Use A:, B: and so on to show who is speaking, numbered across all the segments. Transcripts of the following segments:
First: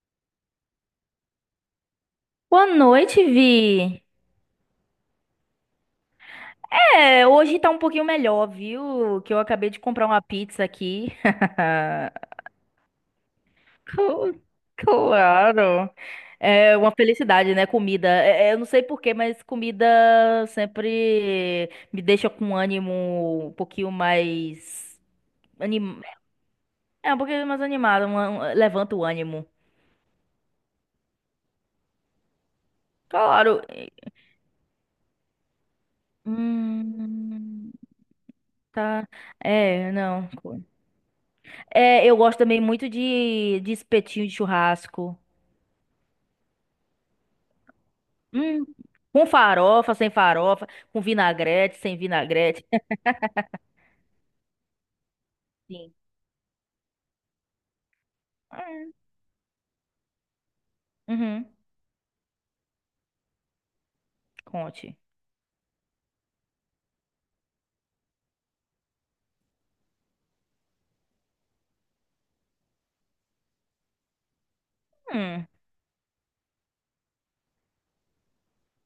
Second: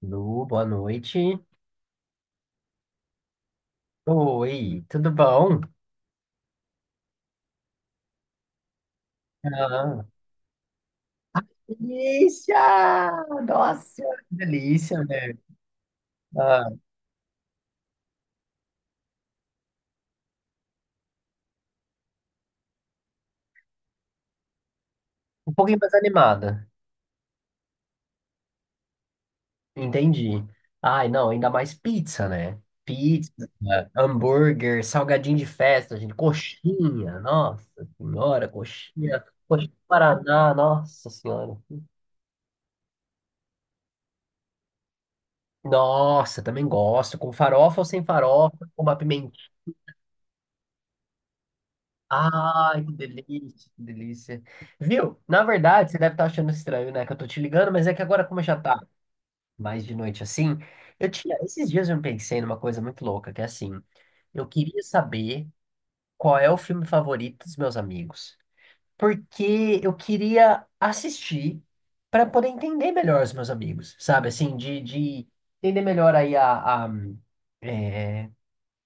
A: Lu, boa noite.
B: Boa noite, Vi.
A: Oi, tudo bom?
B: É, hoje tá um pouquinho melhor, viu? Que eu acabei de
A: Ah,
B: comprar uma pizza aqui.
A: delícia! Nossa, que
B: Cl-
A: delícia, né?
B: Claro.
A: Ah,
B: É uma felicidade, né? Comida. Eu não sei por quê, mas comida sempre me deixa com um ânimo um pouquinho mais
A: um pouquinho mais
B: anim...
A: animada,
B: É um pouquinho mais animado, levanta o ânimo.
A: entendi. Ai, não, ainda mais pizza, né? Pizza,
B: Claro.
A: hambúrguer, salgadinho de festa, gente, coxinha, nossa
B: Hum,
A: senhora,
B: tá.
A: coxinha, coxinha de
B: É, não.
A: Paraná, nossa senhora.
B: É, eu gosto também muito de espetinho de churrasco.
A: Nossa, também gosto, com farofa ou sem farofa,
B: Hum,
A: com uma
B: com
A: pimentinha.
B: farofa, sem farofa, com vinagrete, sem vinagrete.
A: Ai, que delícia, que delícia. Viu? Na verdade,
B: Sim.
A: você deve estar achando estranho, né? Que eu tô te ligando, mas é que agora, como já tá
B: Hum,
A: mais de noite assim, eu tinha.
B: uhum.
A: Esses dias eu me pensei numa coisa muito louca, que é assim, eu queria
B: Conte.
A: saber qual é o filme favorito dos meus amigos. Porque eu queria assistir para poder entender melhor os meus amigos, sabe? Assim, de
B: Hum.
A: entender melhor aí a, é,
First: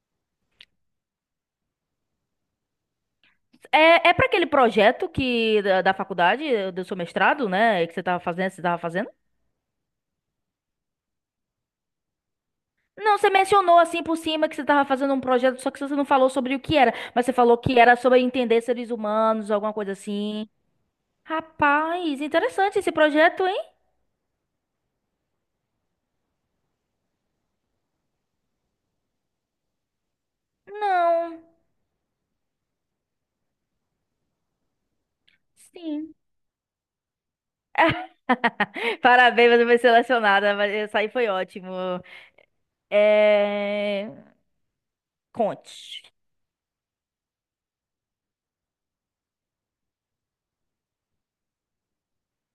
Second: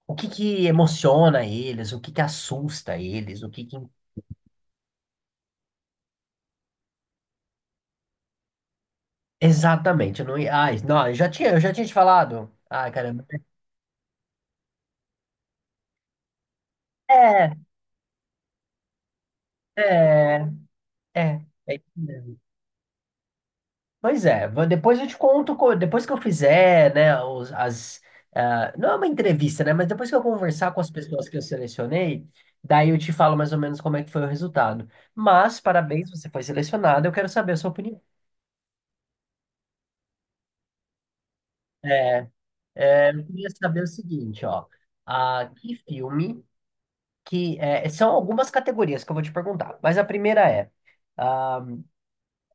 A: o que que emociona eles, o que que assusta eles, o que que...
B: É para aquele projeto da faculdade, do seu mestrado, né? Que você tava fazendo, você tava fazendo?
A: Exatamente, eu não ia. Ai, não, eu já tinha te falado. Ai,
B: Não,
A: caramba.
B: você mencionou assim por cima que você tava fazendo um projeto, só que você não falou sobre o que era, mas você
A: É,
B: falou que era sobre entender seres humanos, alguma coisa
A: é,
B: assim.
A: é. É, isso
B: Rapaz,
A: mesmo.
B: interessante esse projeto, hein?
A: Pois é, depois eu te conto, depois que eu fizer, né, as, ah, não é uma entrevista, né, mas depois que eu conversar com as pessoas que eu
B: Não.
A: selecionei, daí eu te falo mais ou menos como é que foi o resultado. Mas, parabéns,
B: Sim.
A: você foi selecionado, eu quero saber a sua opinião.
B: Parabéns, você foi selecionada, mas essa aí foi ótimo.
A: É, eu queria saber o
B: É...
A: seguinte, ó, ah, que
B: Conte.
A: filme, que, é, são algumas categorias que eu vou te perguntar, mas a primeira é, ah,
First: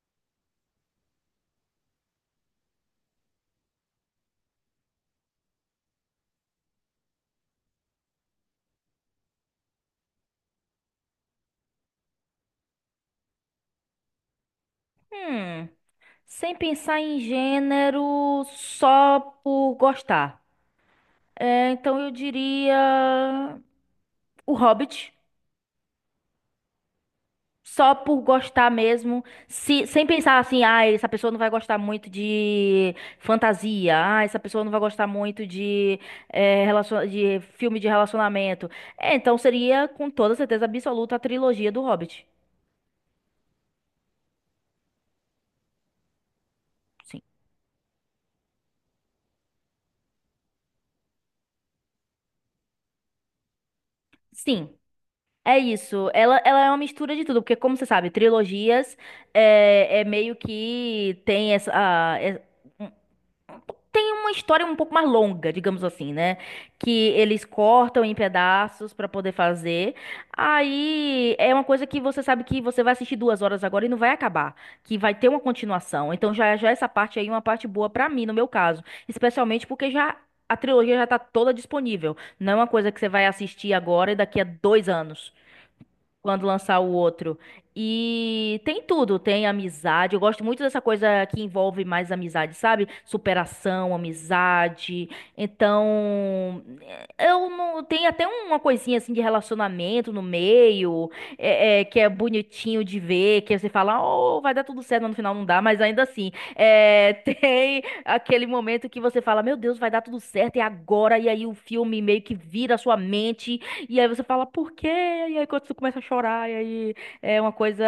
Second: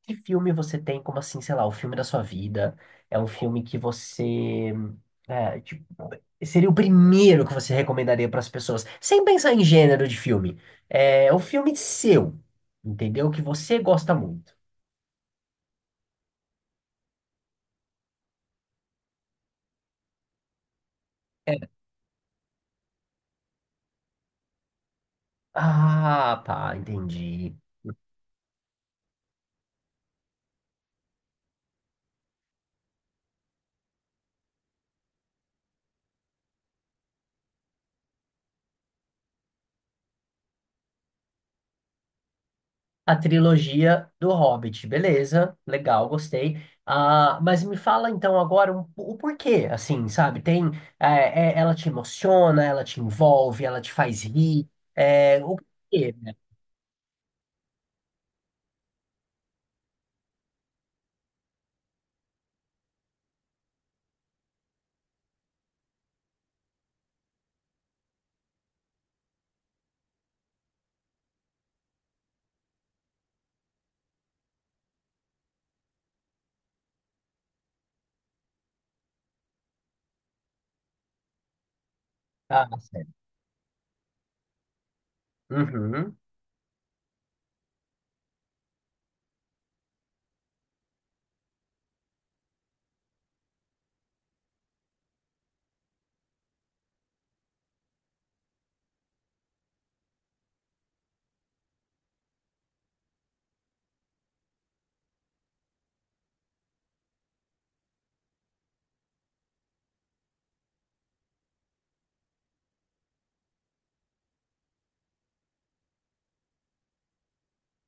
A: que filme você tem como assim, sei lá, o filme da sua vida? É um filme que você... é, tipo, seria o primeiro que você recomendaria para as pessoas, sem pensar em gênero de filme. É o filme seu, entendeu? Que você gosta muito.
B: Hum. Sem pensar em gênero, só por gostar. É, então eu diria O Hobbit.
A: Ah, tá, entendi.
B: Só por gostar mesmo, sem pensar assim, ah, essa pessoa não vai gostar muito de fantasia, ah, essa pessoa não vai gostar muito de filme de relacionamento. É, então seria com toda certeza absoluta a trilogia do Hobbit.
A: A trilogia do Hobbit, beleza, legal, gostei.
B: Sim.
A: Ah, mas me fala então agora o porquê, assim, sabe? Tem, é, ela te emociona, ela te envolve, ela te faz rir,
B: Sim.
A: é, o
B: É isso,
A: quê, né?
B: ela é uma mistura de tudo, porque como você sabe, trilogias meio que tem uma história um pouco mais longa, digamos assim, né? Que eles cortam em pedaços pra poder fazer. Aí é uma coisa que você sabe que você vai assistir 2 horas agora e não vai acabar, que vai ter uma continuação. Então já já essa parte aí é uma parte boa pra mim, no meu caso, especialmente porque já a trilogia já tá toda disponível. Não é
A: Ah,
B: uma coisa que você
A: certo.
B: vai assistir agora e daqui a 2 anos
A: Uhum.
B: quando lançar o outro. E tem tudo, tem amizade. Eu gosto muito dessa coisa que envolve mais amizade, sabe? Superação, amizade. Então, eu não tem até uma coisinha assim de relacionamento no meio, que é bonitinho de ver, que você fala, oh, vai dar tudo certo, mas no final não dá, mas ainda assim, tem aquele momento que você fala, meu Deus, vai dar tudo certo, e agora, e aí o filme meio que vira a sua mente e aí você fala, por quê? E aí quando você começa a chorar, e aí é uma coisa.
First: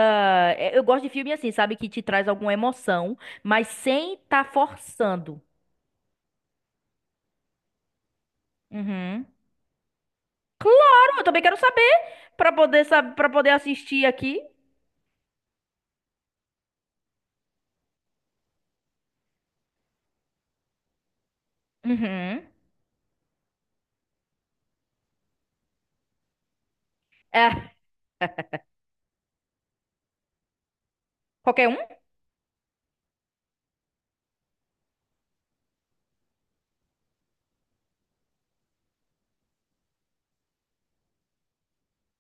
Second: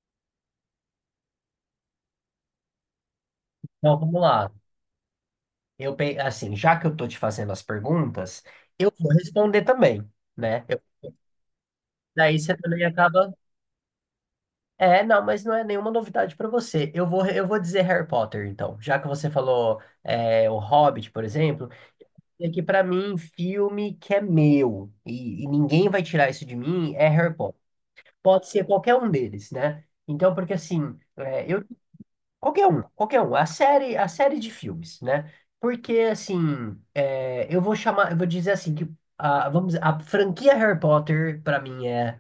B: Eu gosto de filme assim, sabe? Que te traz alguma emoção, mas
A: Então
B: sem
A: vamos
B: tá
A: lá.
B: forçando.
A: Eu, assim, já que eu tô te fazendo as perguntas, eu vou
B: Uhum.
A: responder também, né?
B: Claro, eu também quero saber
A: Daí
B: pra
A: você também
B: poder saber, para
A: acaba.
B: poder assistir aqui.
A: É, não, mas não é nenhuma novidade pra você. Eu vou dizer Harry Potter, então, já que você falou é, o Hobbit, por exemplo.
B: Uhum.
A: É que pra mim, um filme que é meu e ninguém vai tirar isso de mim é Harry Potter.
B: É,
A: Pode ser qualquer um deles, né? Então, porque assim, é, eu
B: qualquer um?
A: qualquer um, a série de filmes, né? Porque assim, é, eu vou dizer assim que a, vamos, dizer, a franquia Harry Potter pra mim é...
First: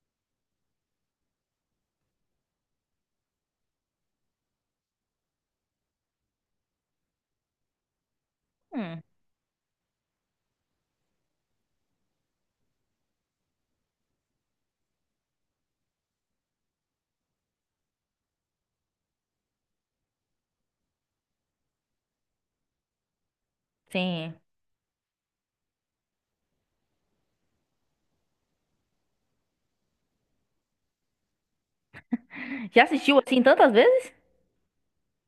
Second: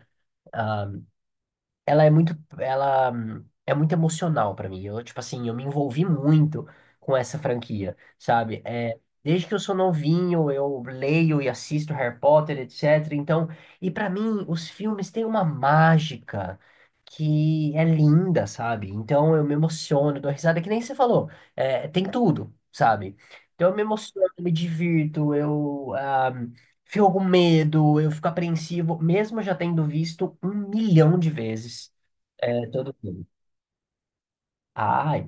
A: ela é muito emocional pra mim. Eu, tipo assim, eu me envolvi muito com essa franquia, sabe? É,
B: Hum,
A: desde que eu sou novinho, eu leio e assisto Harry Potter, etc. Então, e pra mim, os filmes têm uma mágica que é linda, sabe? Então, eu me emociono, dou risada, que nem você falou. É, tem tudo, sabe? Então, eu me emociono,
B: sim.
A: me divirto, eu ah, fico com medo, eu fico apreensivo, mesmo já tendo visto um milhão de vezes. É,
B: Já
A: todo
B: assistiu
A: mundo.
B: assim tantas vezes?
A: Ai,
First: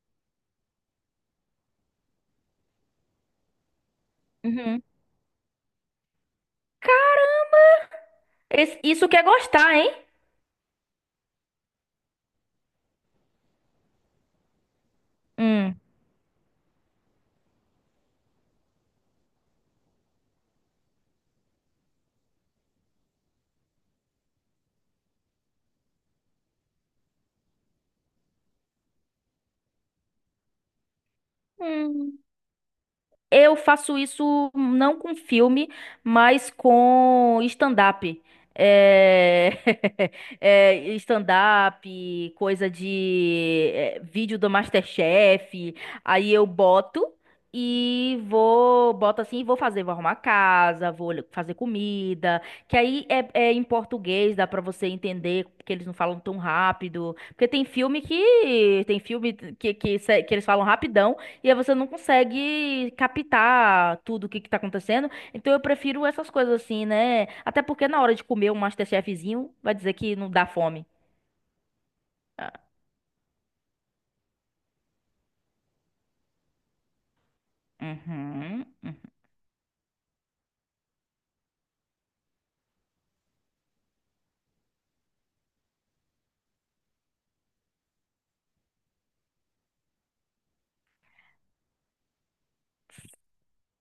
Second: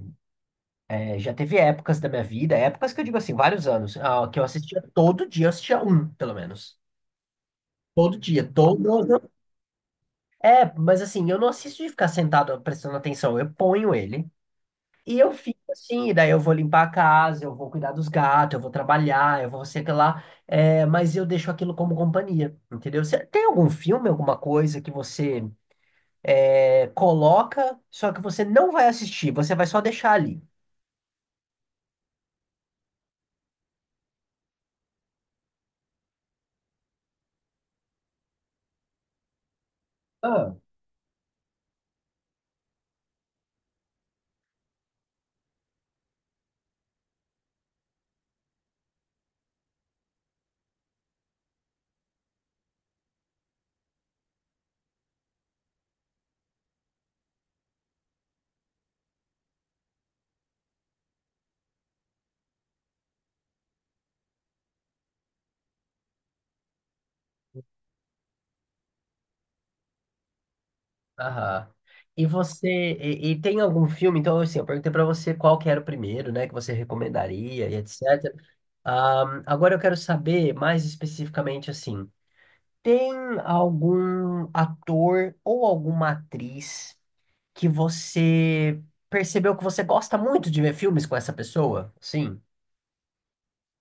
A: é, já teve épocas da minha vida, épocas que eu digo assim, vários anos, ah, que eu assistia
B: Uhum.
A: todo dia, eu assistia um, pelo menos. Todo dia,
B: Isso quer
A: todo.
B: gostar, hein?
A: É, mas assim, eu não assisto de ficar sentado prestando atenção, eu ponho ele e eu fico
B: Hum.
A: assim, e daí eu vou limpar a casa, eu vou cuidar dos gatos, eu vou trabalhar, eu vou sei que lá, é, mas eu deixo aquilo como companhia, entendeu? Você tem algum filme, alguma coisa que você é, coloca, só que você não vai assistir, você vai só deixar ali?
B: Hum. Eu faço isso não com filme, mas com stand-up. É... stand-up, coisa de vídeo do MasterChef. Aí eu boto e vou, boto assim, e vou fazer, vou arrumar casa, vou fazer comida. Que aí em português, dá pra você entender, porque eles não falam tão rápido. Porque tem filme que eles falam rapidão. E aí você não consegue captar tudo o que que tá acontecendo. Então eu prefiro essas coisas assim, né? Até porque na hora de comer um MasterChefzinho, vai dizer que não dá fome.
A: Aham. E
B: Ah,
A: você, e, e tem algum filme? Então, assim, eu perguntei pra você qual que era o primeiro, né, que você recomendaria e etc.
B: uhum,
A: Agora eu quero saber mais especificamente, assim, tem algum ator ou alguma atriz que você percebeu que você gosta muito de ver filmes com essa pessoa? Sim.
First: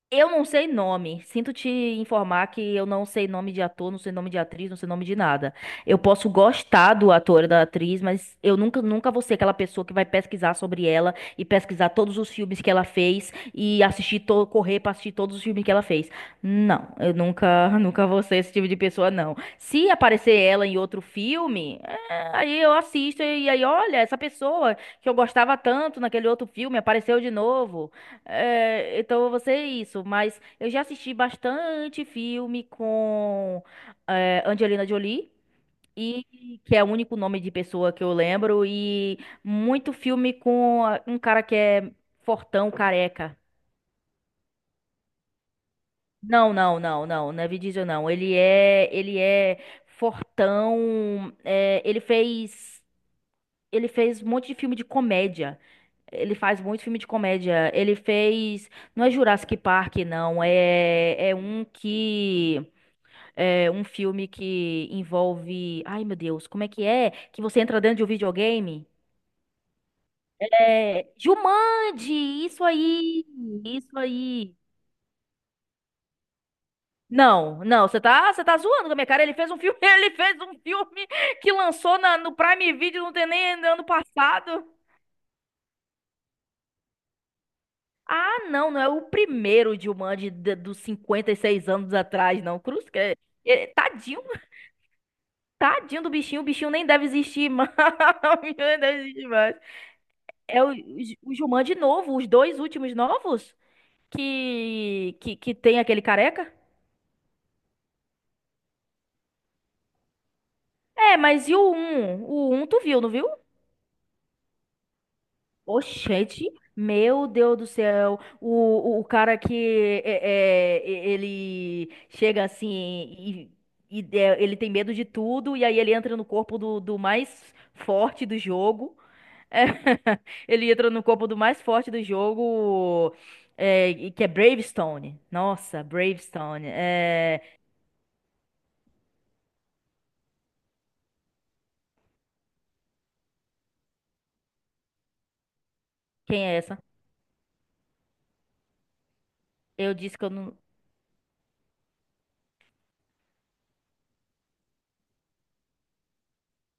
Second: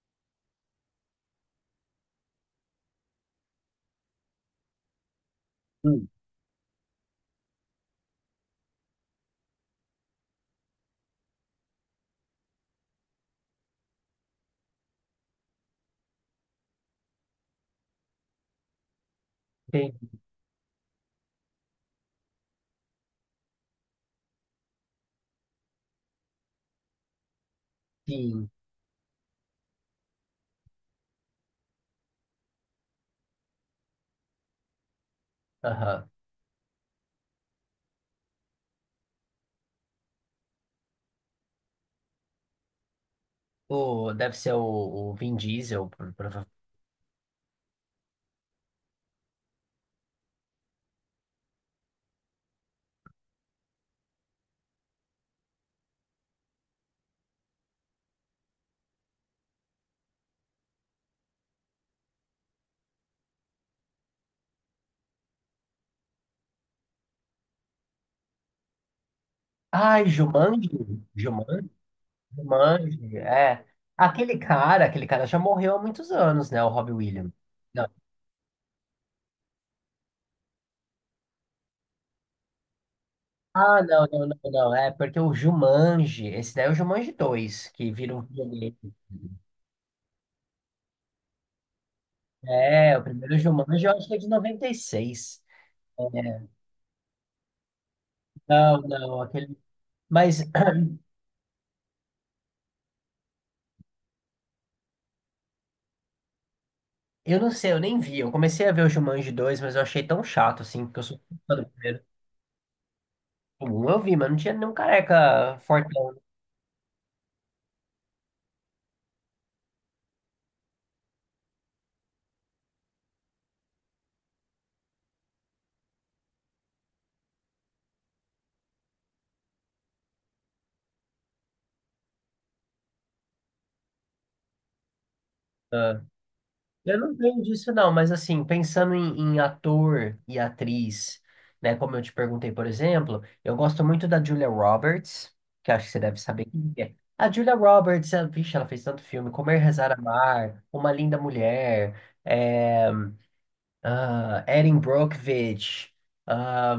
B: Eu não sei nome. Sinto te informar que eu não sei nome de ator, não sei nome de atriz, não sei nome de nada. Eu
A: Hum.
B: posso gostar do ator e da atriz, mas eu nunca, nunca vou ser aquela pessoa que vai pesquisar sobre ela e pesquisar todos os filmes que ela fez e assistir, correr pra assistir todos os filmes que ela fez. Não, eu nunca, nunca vou ser esse tipo de pessoa, não. Se
A: Tem,
B: aparecer ela em outro filme, aí eu assisto e aí, olha, essa pessoa que eu gostava tanto naquele outro filme apareceu de novo.
A: sim.
B: É, então eu vou ser isso, mas eu já assisti bastante filme com Angelina Jolie,
A: Aham.
B: e que é o único nome de pessoa que eu lembro, e muito filme com um cara que é fortão, careca.
A: O, deve ser o Vin Diesel.
B: Não, não, não, não, não é Vin Diesel, não. Ele é fortão, ele fez um monte de filme de comédia. Ele faz muito filme de comédia. Ele fez. Não é Jurassic Park, não. É um que. É um filme que envolve. Ai, meu Deus, como é? Que você entra dentro de um videogame?
A: Ai, Jumanji?
B: É.
A: Jumanji?
B: Jumanji! Isso
A: Jumanji,
B: aí!
A: é.
B: Isso aí!
A: Aquele cara já morreu há muitos anos, né? O Robbie Williams.
B: Não, não,
A: Não.
B: você tá zoando com a minha cara. Ele fez um filme, ele fez um filme que lançou no Prime Video, não tem nem
A: Ah,
B: ano
A: não, não, não,
B: passado.
A: não. É porque o Jumanji, esse daí é o Jumanji 2, que vira um
B: Ah, não,
A: videogame.
B: não é o primeiro Jumanji dos 56 anos atrás, não. Cruz,
A: É,
B: que
A: o primeiro Jumanji eu acho que é
B: tadinho,
A: de 96.
B: tadinho do bichinho, o
A: É,
B: bichinho nem deve existir mais. O bichinho nem
A: não,
B: deve
A: não,
B: existir mais.
A: aquele. Mas
B: É o Jumanji novo, os dois últimos novos que tem aquele careca?
A: eu não sei, eu nem vi. Eu comecei a ver o Jumanji 2, mas eu achei tão chato, assim, porque eu
B: É,
A: sou
B: mas
A: fã
B: e
A: do
B: o
A: primeiro.
B: um O um tu viu, não viu?
A: O um eu vi, mas não tinha nenhum careca fortão.
B: Oxente, meu Deus do céu, o cara que ele chega assim ele tem medo de tudo, e aí ele entra no corpo do mais forte do jogo. É, ele entra no corpo do mais forte do jogo, e que é Bravestone. Nossa,
A: Né?
B: Bravestone.
A: Eu não
B: É,
A: tenho disso, não, mas assim, pensando em, em ator e atriz, né? Como eu te perguntei, por exemplo, eu gosto muito da Julia Roberts, que acho que você deve
B: quem
A: saber
B: é
A: quem
B: essa?
A: é. A Julia Roberts, ela, vixe, ela fez tanto filme, Comer, Rezar,
B: Eu disse que eu não.
A: Amar, Uma Linda Mulher, é, ah, Erin Brockovich, ah,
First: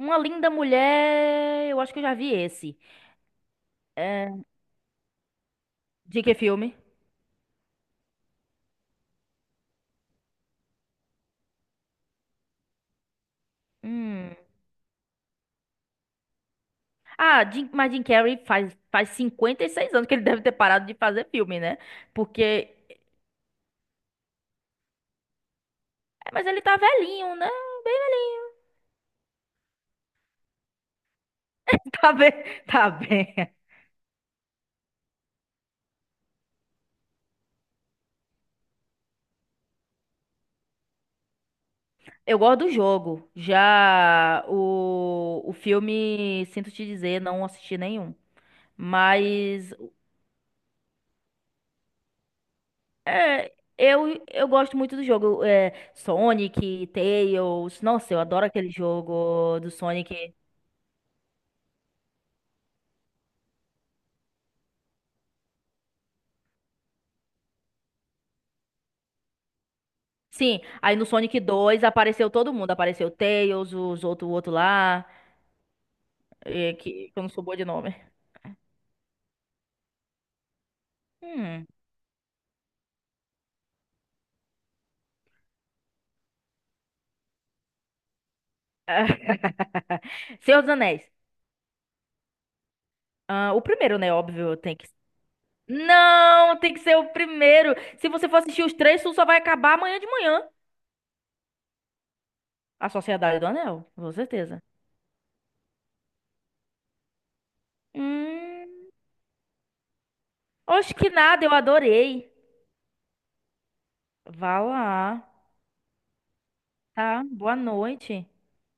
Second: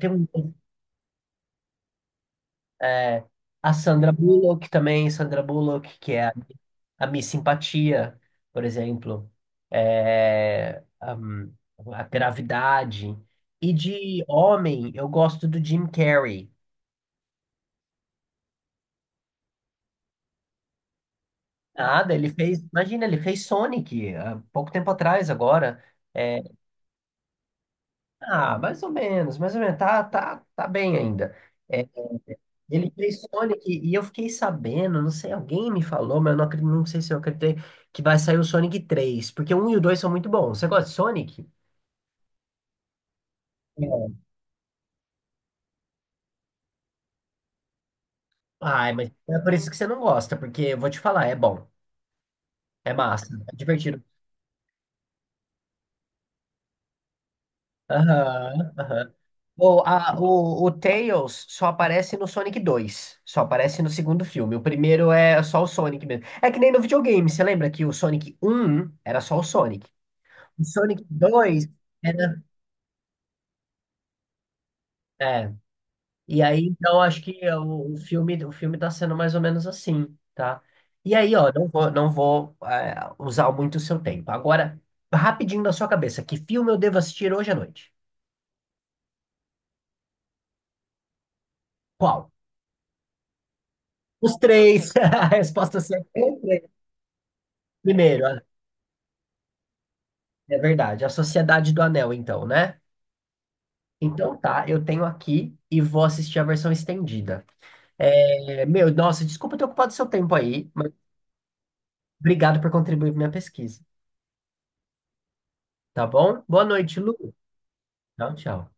A: tem um,
B: linda mulher, eu acho que eu já vi esse.
A: é, a Sandra
B: É,
A: Bullock também, Sandra Bullock, que
B: de
A: é
B: que filme?
A: a Miss Simpatia, por exemplo, é, hum, a Gravidade. E de
B: Hum.
A: homem, eu gosto do Jim Carrey.
B: Ah, mas Jim Carrey faz 56 anos que ele deve ter parado de fazer filme, né?
A: Nada, ele fez,
B: Porque.
A: imagina, ele fez Sonic há pouco tempo atrás agora. É,
B: Mas ele tá velhinho, né? Bem velhinho.
A: ah, mais ou menos, tá, tá, tá bem ainda. É,
B: Tá bem, tá
A: ele fez
B: bem.
A: Sonic e eu fiquei sabendo, não sei, alguém me falou, mas eu não, não sei se eu acreditei, que vai sair o Sonic 3 porque o 1 e o 2 são muito bons. Você gosta de Sonic?
B: Eu gosto do jogo. Já o filme, sinto te dizer, não assisti nenhum.
A: Ai, mas é por isso
B: Mas
A: que você não gosta, porque eu vou te falar, é bom, é massa,
B: é,
A: é divertido.
B: eu gosto muito do jogo. Sonic, Tails. Nossa, eu adoro aquele
A: Aham, aham.
B: jogo do
A: O, a-
B: Sonic.
A: o, o Tails só aparece no Sonic dois, só aparece no segundo filme. O primeiro é só o Sonic mesmo. É que nem no videogame, você lembra que o Sonic um era só o Sonic?
B: Sim,
A: O
B: aí
A: Sonic
B: no Sonic
A: 2
B: 2 apareceu
A: era.
B: todo mundo. Apareceu o Tails, os outro, o outro lá.
A: É, e aí,
B: É,
A: então,
B: que, que
A: acho
B: eu não
A: que
B: sou
A: é
B: boa de nome.
A: o filme tá sendo mais ou menos assim, tá? E aí, ó,
B: Hum.
A: não vou, não vou, é, usar muito o seu tempo. Agora, rapidinho na sua cabeça, que filme eu devo assistir hoje à noite?
B: Senhor dos Anéis.
A: Qual?
B: Ah, o primeiro, né?
A: Os
B: Óbvio, tem que.
A: três! A resposta certa é os
B: Não, tem
A: três.
B: que ser o primeiro. Se
A: Primeiro,
B: você for
A: ah,
B: assistir os três, tu só vai acabar amanhã de manhã.
A: é verdade, A Sociedade do Anel, então, né?
B: A Sociedade do Anel, com
A: Então
B: certeza.
A: tá, eu tenho aqui e vou assistir a versão estendida. É,
B: Hum.
A: meu, nossa, desculpa ter ocupado seu tempo aí, mas
B: Oxe, que nada, eu adorei.
A: obrigado por contribuir para minha pesquisa,
B: Vá lá.
A: tá bom? Boa noite, Lu.
B: Tá? Boa noite.
A: Tchau, tchau.